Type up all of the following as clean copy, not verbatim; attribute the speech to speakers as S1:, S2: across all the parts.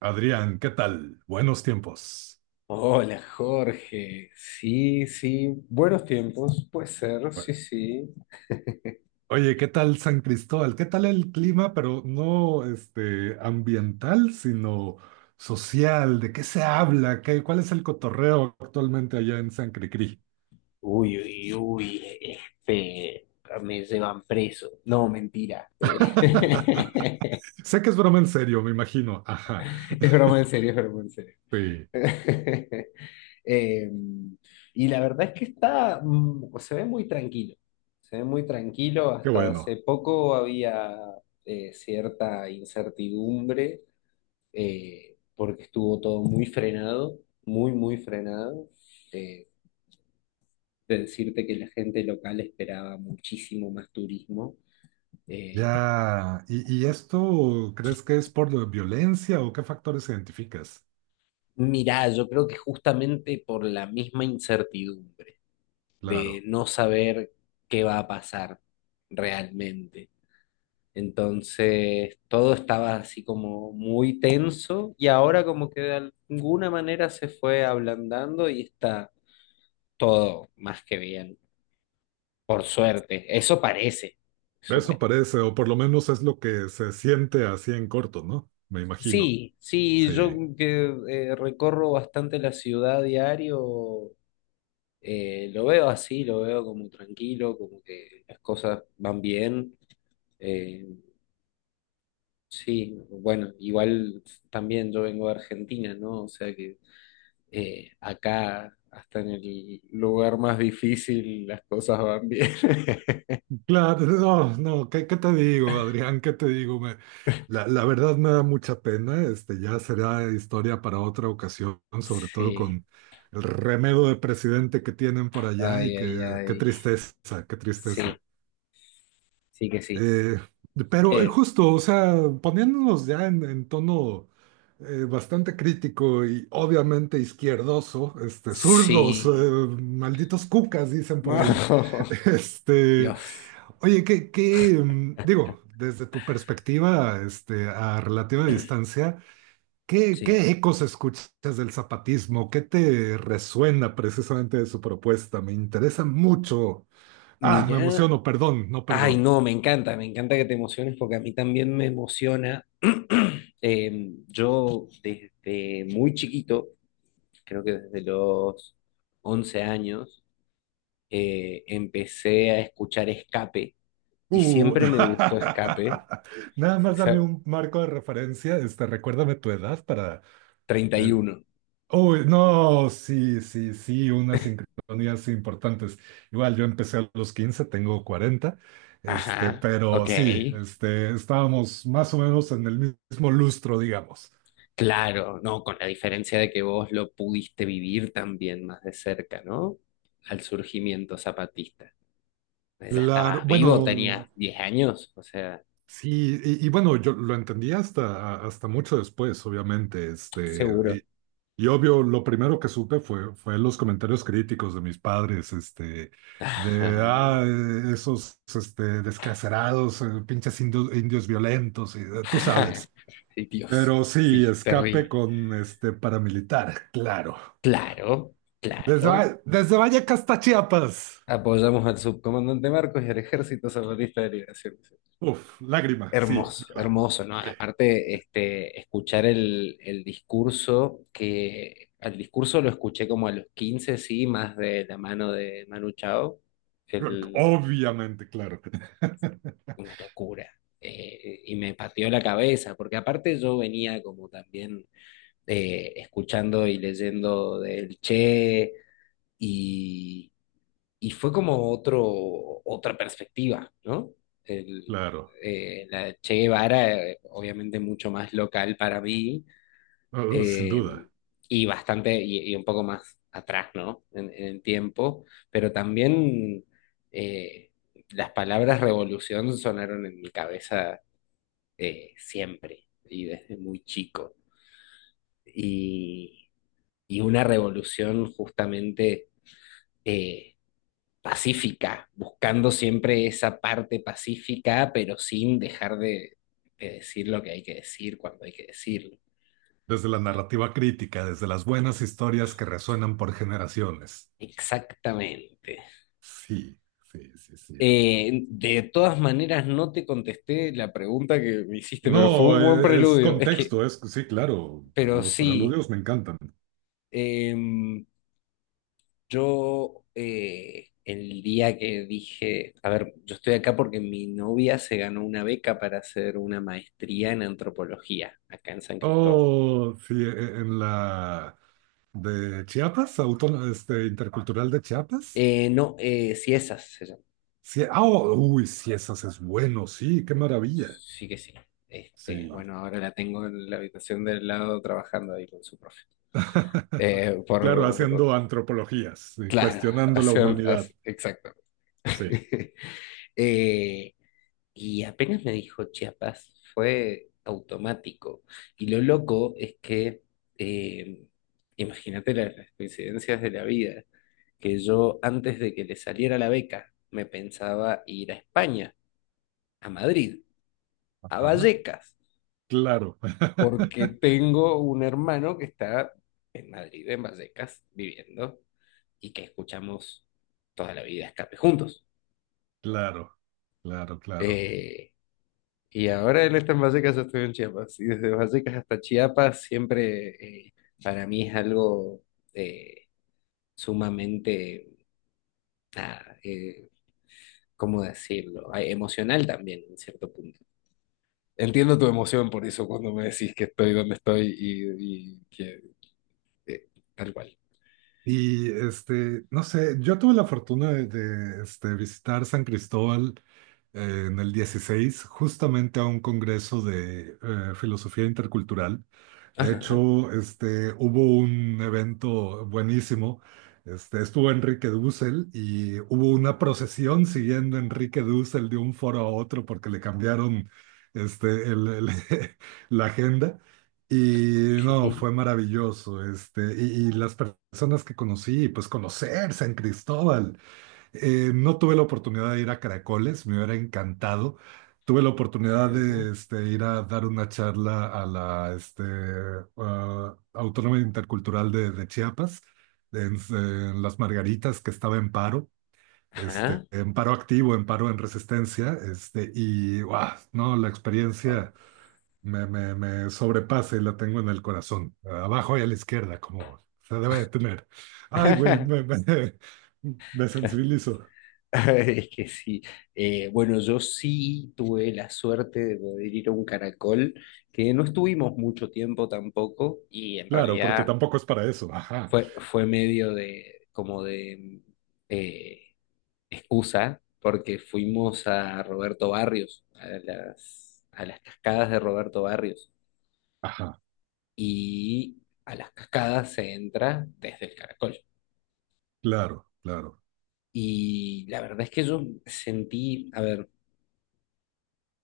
S1: Adrián, ¿qué tal? Buenos tiempos.
S2: Hola Jorge, sí, sí, buenos tiempos, puede ser, sí, sí.
S1: Oye, ¿qué tal San Cristóbal? ¿Qué tal el clima, pero no este ambiental, sino social? ¿De qué se habla? ¿Cuál es el cotorreo actualmente allá en San Cricri?
S2: Uy, uy, uy, este, me llevan preso. No, mentira.
S1: Sé que es broma en serio, me imagino. Ajá.
S2: Es broma en serio, es broma en serio.
S1: Sí,
S2: Eh, y la verdad es que está, se ve muy tranquilo, se ve muy tranquilo.
S1: qué
S2: Hasta hace
S1: bueno.
S2: poco había cierta incertidumbre porque estuvo todo muy frenado, muy, muy frenado. Eh, de decirte que la gente local esperaba muchísimo más turismo. Eh,
S1: Ya. ¿¿Y esto crees que es por la violencia o qué factores identificas?
S2: Mirá, yo creo que justamente por la misma incertidumbre de
S1: Claro.
S2: no saber qué va a pasar realmente. Entonces, todo estaba así como muy tenso y ahora como que de alguna manera se fue ablandando y está todo más que bien. Por suerte, eso parece. Eso
S1: Eso
S2: parece.
S1: parece, o por lo menos es lo que se siente así en corto, ¿no? Me imagino.
S2: Sí, sí, yo
S1: Sí.
S2: que recorro bastante la ciudad diario, lo veo así, lo veo como tranquilo, como que las cosas van bien. Eh, sí, bueno, igual también yo vengo de Argentina, ¿no? O sea que acá, hasta en el lugar más difícil, las cosas van bien.
S1: Claro, no, no, ¿qué te digo, Adrián? ¿Qué te digo? La verdad me da mucha pena, este, ya será historia para otra ocasión, sobre todo
S2: Sí,
S1: con el remedo de presidente que tienen por allá y
S2: ay, ay,
S1: que, qué
S2: ay.
S1: tristeza, qué
S2: Sí,
S1: tristeza.
S2: sí que sí.
S1: Eh, pero
S2: Eh,
S1: justo, o sea, poniéndonos ya en tono bastante crítico y obviamente izquierdoso, este, zurdos,
S2: sí.
S1: malditos cucas, dicen
S2: No.
S1: por ahí. Este,
S2: Dios,
S1: oye, digo, desde tu perspectiva, este, a relativa distancia,
S2: sí.
S1: ¿qué ecos escuchas del zapatismo? ¿Qué te resuena precisamente de su propuesta? Me interesa mucho. Ah, me
S2: Mira,
S1: emociono, perdón, no
S2: ay,
S1: perdón.
S2: no, me encanta que te emociones porque a mí también me emociona. Yo desde muy chiquito, creo que desde los 11 años, empecé a escuchar Escape y
S1: Uh,
S2: siempre me gustó Escape.
S1: nada más dame
S2: Esa-
S1: un marco de referencia, este, recuérdame tu edad para...
S2: treinta y
S1: eh,
S2: uno.
S1: no, sí, sí, sí, unas sincronías importantes. Igual yo empecé a los 15, tengo 40, este,
S2: Ajá, ok.
S1: pero sí, este, estábamos más o menos en el mismo lustro, digamos.
S2: Claro, no, con la diferencia de que vos lo pudiste vivir también más de cerca, ¿no? Al surgimiento zapatista. Pues, ya
S1: La,
S2: estabas vivo, tenías
S1: bueno,
S2: 10 años, o sea,
S1: sí, y bueno, yo lo entendí hasta mucho después, obviamente,
S2: seguro.
S1: este. Y obvio, lo primero que supe fue los comentarios críticos de mis padres, este, de,
S2: Ajá.
S1: ah, esos, este, descacerados, pinches indios violentos, y, tú sabes.
S2: Ay, Dios,
S1: Pero sí,
S2: sí,
S1: escape
S2: terrible.
S1: con, este, paramilitar, claro.
S2: Claro,
S1: Desde,
S2: claro.
S1: Desde Vallecas hasta Chiapas.
S2: Apoyamos al subcomandante Marcos y al Ejército Zapatista de Liberación.
S1: Uf, lágrima, sí,
S2: Hermoso,
S1: viva.
S2: hermoso, ¿no?
S1: Sí.
S2: Aparte, escuchar el discurso, que al discurso lo escuché como a los 15 sí, más de la mano de Manu Chao, el-
S1: Obviamente, claro,
S2: una locura. Y me partió la cabeza, porque aparte yo venía como también escuchando y leyendo del Che y fue como otro, otra perspectiva, ¿no? El,
S1: claro.
S2: la de Che Guevara, obviamente mucho más local para mí,
S1: Oh, sin
S2: eh,
S1: duda.
S2: y bastante, y un poco más atrás, ¿no? En el tiempo, pero también eh, las palabras revolución sonaron en mi cabeza siempre y desde muy chico. Y, y una revolución justamente... eh, pacífica, buscando siempre esa parte pacífica, pero sin dejar de decir lo que hay que decir cuando hay que decirlo.
S1: Desde la narrativa crítica, desde las buenas historias que resuenan por generaciones.
S2: Exactamente.
S1: Sí, sí, sí, sí.
S2: De todas maneras, no te contesté la pregunta que me hiciste,
S1: No,
S2: pero fue un buen
S1: es
S2: preludio. Es que,
S1: contexto, es sí, claro.
S2: pero
S1: Los
S2: sí,
S1: preludios me encantan.
S2: em, yo el día que dije, a ver, yo estoy acá porque mi novia se ganó una beca para hacer una maestría en antropología acá en San Cristóbal.
S1: Oh, sí, en la de Chiapas, Autónoma, este, Intercultural de Chiapas.
S2: No, Ciesas se llama.
S1: Sí, ah, oh, uy, sí, esas es bueno, sí, qué maravilla.
S2: Sí que sí. Este,
S1: Sí.
S2: bueno, ahora la tengo en la habitación del lado trabajando ahí con su profe. Eh,
S1: Claro,
S2: por,
S1: haciendo antropologías, sí,
S2: claro,
S1: cuestionando la humanidad.
S2: exacto.
S1: Sí.
S2: Eh, y apenas me dijo Chiapas, fue automático. Y lo loco es que, eh, imagínate las coincidencias de la vida, que yo antes de que le saliera la beca, me pensaba ir a España, a Madrid, a
S1: Ajá,
S2: Vallecas.
S1: claro.
S2: Porque tengo un hermano que está en Madrid, en Vallecas, viviendo y que escuchamos toda la vida Escape juntos.
S1: Claro, claro, claro.
S2: Eh, y ahora él está en Vallecas, yo estoy en Chiapas. Y desde Vallecas hasta Chiapas siempre para mí es algo eh, sumamente, nada, ¿cómo decirlo? Ah, emocional también, en cierto punto. Entiendo tu emoción por eso cuando me decís que estoy donde estoy y que eh, tal cual.
S1: Y este, no sé, yo tuve la fortuna este, visitar San Cristóbal en el 16 justamente a un congreso de filosofía intercultural. De
S2: Ajá.
S1: hecho, este, hubo un evento buenísimo. Este, estuvo Enrique Dussel y hubo una procesión siguiendo a Enrique Dussel de un foro a otro porque le cambiaron este, la agenda. Y no, fue maravilloso, este, y personas que conocí, pues conocer San Cristóbal. No tuve la oportunidad de ir a Caracoles, me hubiera encantado. Tuve la oportunidad
S2: Ajá.
S1: de este, ir a dar una charla a la este, ah, Autónoma Intercultural de Chiapas, en Las Margaritas, que estaba en paro, este,
S2: Ajá.
S1: en paro activo, en paro en resistencia, este, y wow, no, la
S2: Wow.
S1: experiencia me sobrepasa y la tengo en el corazón, abajo y a la izquierda, como se debe de tener. Ay, güey, me sensibilizo.
S2: Es que sí. Bueno, yo sí tuve la suerte de poder ir a un caracol, que no estuvimos mucho tiempo tampoco, y en
S1: Claro, porque
S2: realidad
S1: tampoco es para eso. Ajá,
S2: fue medio de, como de eh, excusa, porque fuimos a Roberto Barrios, a las cascadas de Roberto Barrios,
S1: ajá,
S2: y a las cascadas se entra desde el caracol.
S1: claro, claro.
S2: Y la verdad es que yo sentí, a ver,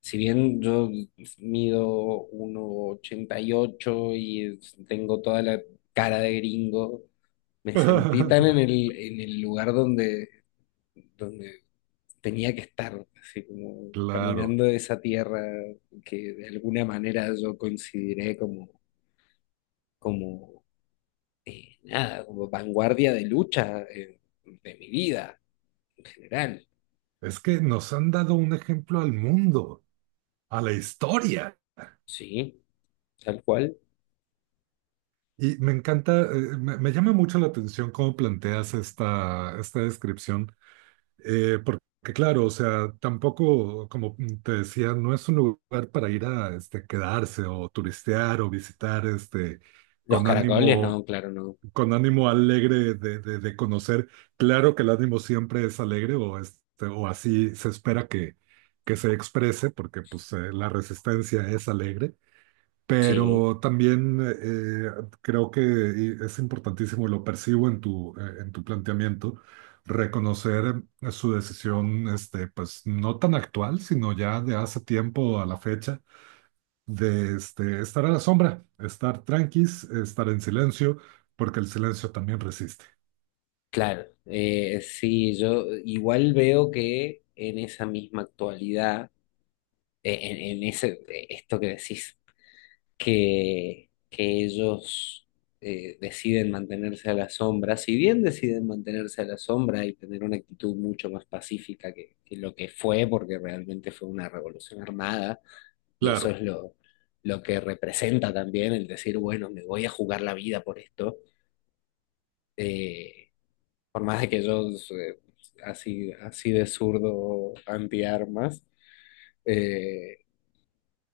S2: si bien yo mido 1,88 y ocho y tengo toda la cara de gringo, me sentí tan en el, en el lugar donde, donde tenía que estar, así como
S1: Claro,
S2: caminando esa tierra que de alguna manera yo consideré como, como nada, como vanguardia de lucha de mi vida en general,
S1: es que nos han dado un ejemplo al mundo, a la historia.
S2: ¿sí? Tal cual.
S1: Y me encanta, me llama mucho la atención cómo planteas esta descripción. Porque claro, o sea, tampoco, como te decía, no es un lugar para ir a este, quedarse o turistear o visitar este,
S2: Los
S1: con
S2: caracoles,
S1: ánimo,
S2: no, claro, no.
S1: con ánimo alegre de conocer. Claro que el ánimo siempre es alegre o, este, o así se espera que se exprese, porque pues la resistencia es alegre.
S2: Sí,
S1: Pero también creo que es importantísimo, y lo percibo en tu planteamiento, reconocer su decisión, este, pues no tan actual, sino ya de hace tiempo a la fecha, de este, estar a la sombra, estar tranquis, estar en silencio, porque el silencio también resiste.
S2: claro. Sí, yo igual veo que en esa misma actualidad, en ese, esto que decís, que ellos deciden mantenerse a la sombra, si bien deciden mantenerse a la sombra y tener una actitud mucho más pacífica que lo que fue, porque realmente fue una revolución armada, y eso es
S1: Claro,
S2: lo que representa también el decir, bueno, me voy a jugar la vida por esto. eh, Por más de que yo así, así de zurdo antiarmas, eh,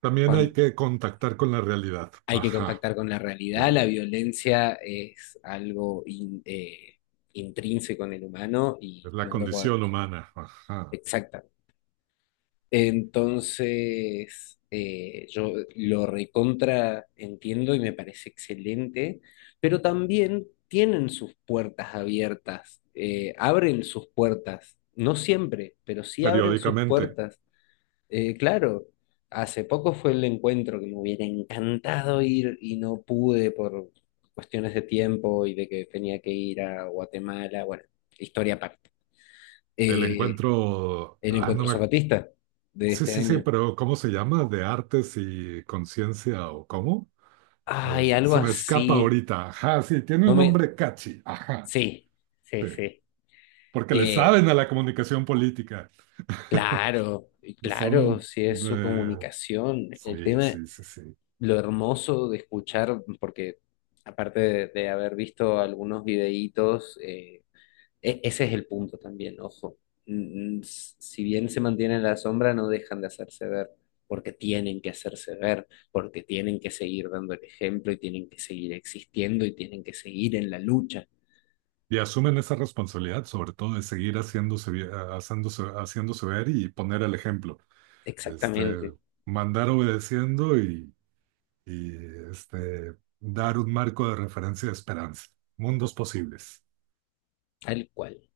S1: también hay
S2: cuan-
S1: que contactar con la realidad.
S2: hay que
S1: Ajá,
S2: contactar con la
S1: sí,
S2: realidad. La
S1: es
S2: violencia es algo intrínseco en el humano y
S1: la
S2: no lo
S1: condición
S2: podemos.
S1: humana. Ajá,
S2: Exacta. Entonces, yo lo recontra entiendo y me parece excelente, pero también tienen sus puertas abiertas, abren sus puertas. No siempre, pero sí abren sus
S1: periódicamente.
S2: puertas. Claro, hace poco fue el encuentro que me hubiera encantado ir y no pude por cuestiones de tiempo y de que tenía que ir a Guatemala, bueno, historia aparte.
S1: El
S2: Eh,
S1: encuentro,
S2: el
S1: ah, no
S2: encuentro
S1: me.
S2: zapatista de
S1: Sí,
S2: este
S1: sí, sí,
S2: año.
S1: pero ¿cómo se llama? ¿De artes y conciencia o cómo?
S2: Ay, algo
S1: Se me escapa
S2: así.
S1: ahorita. Ajá, sí, tiene
S2: No
S1: un
S2: me...
S1: nombre catchy. Ajá,
S2: Sí, sí,
S1: sí.
S2: sí.
S1: Porque le saben
S2: Eh,
S1: a la comunicación política.
S2: claro, y claro,
S1: Son
S2: si es su
S1: de...
S2: comunicación. El
S1: Sí,
S2: tema
S1: sí, sí, sí.
S2: lo hermoso de escuchar, porque aparte de haber visto algunos videítos, ese es el punto también, ojo. Si bien se mantienen en la sombra, no dejan de hacerse ver, porque tienen que hacerse ver, porque tienen que seguir dando el ejemplo y tienen que seguir existiendo y tienen que seguir en la lucha.
S1: Y asumen esa responsabilidad, sobre todo de seguir haciéndose ver y poner el ejemplo. Este,
S2: Exactamente,
S1: mandar obedeciendo y este, dar un marco de referencia de esperanza. Mundos posibles.
S2: tal cual.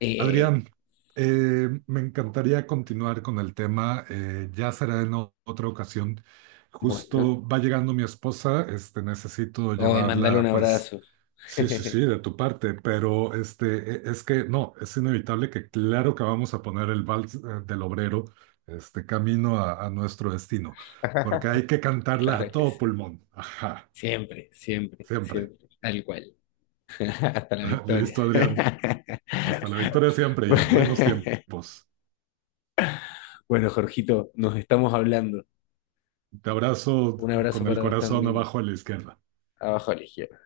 S2: Eh,
S1: Adrián, me encantaría continuar con el tema, ya será en otra ocasión.
S2: bueno,
S1: Justo va llegando mi esposa, este, necesito
S2: hoy mandale un
S1: llevarla, pues,
S2: abrazo.
S1: sí, sí, sí, de tu parte, pero este, es que no, es inevitable que claro que vamos a poner el vals del obrero, este, camino a nuestro destino, porque hay que cantarla
S2: Claro
S1: a
S2: que
S1: todo
S2: sí.
S1: pulmón, ajá,
S2: Siempre, siempre,
S1: siempre.
S2: siempre, tal cual. Hasta la victoria.
S1: Listo, Adrián, hasta la victoria siempre y buenos tiempos.
S2: Bueno, Jorgito, nos estamos hablando.
S1: Te abrazo
S2: Un abrazo
S1: con el
S2: para vos
S1: corazón
S2: también.
S1: abajo a la izquierda.
S2: Abajo a la izquierda.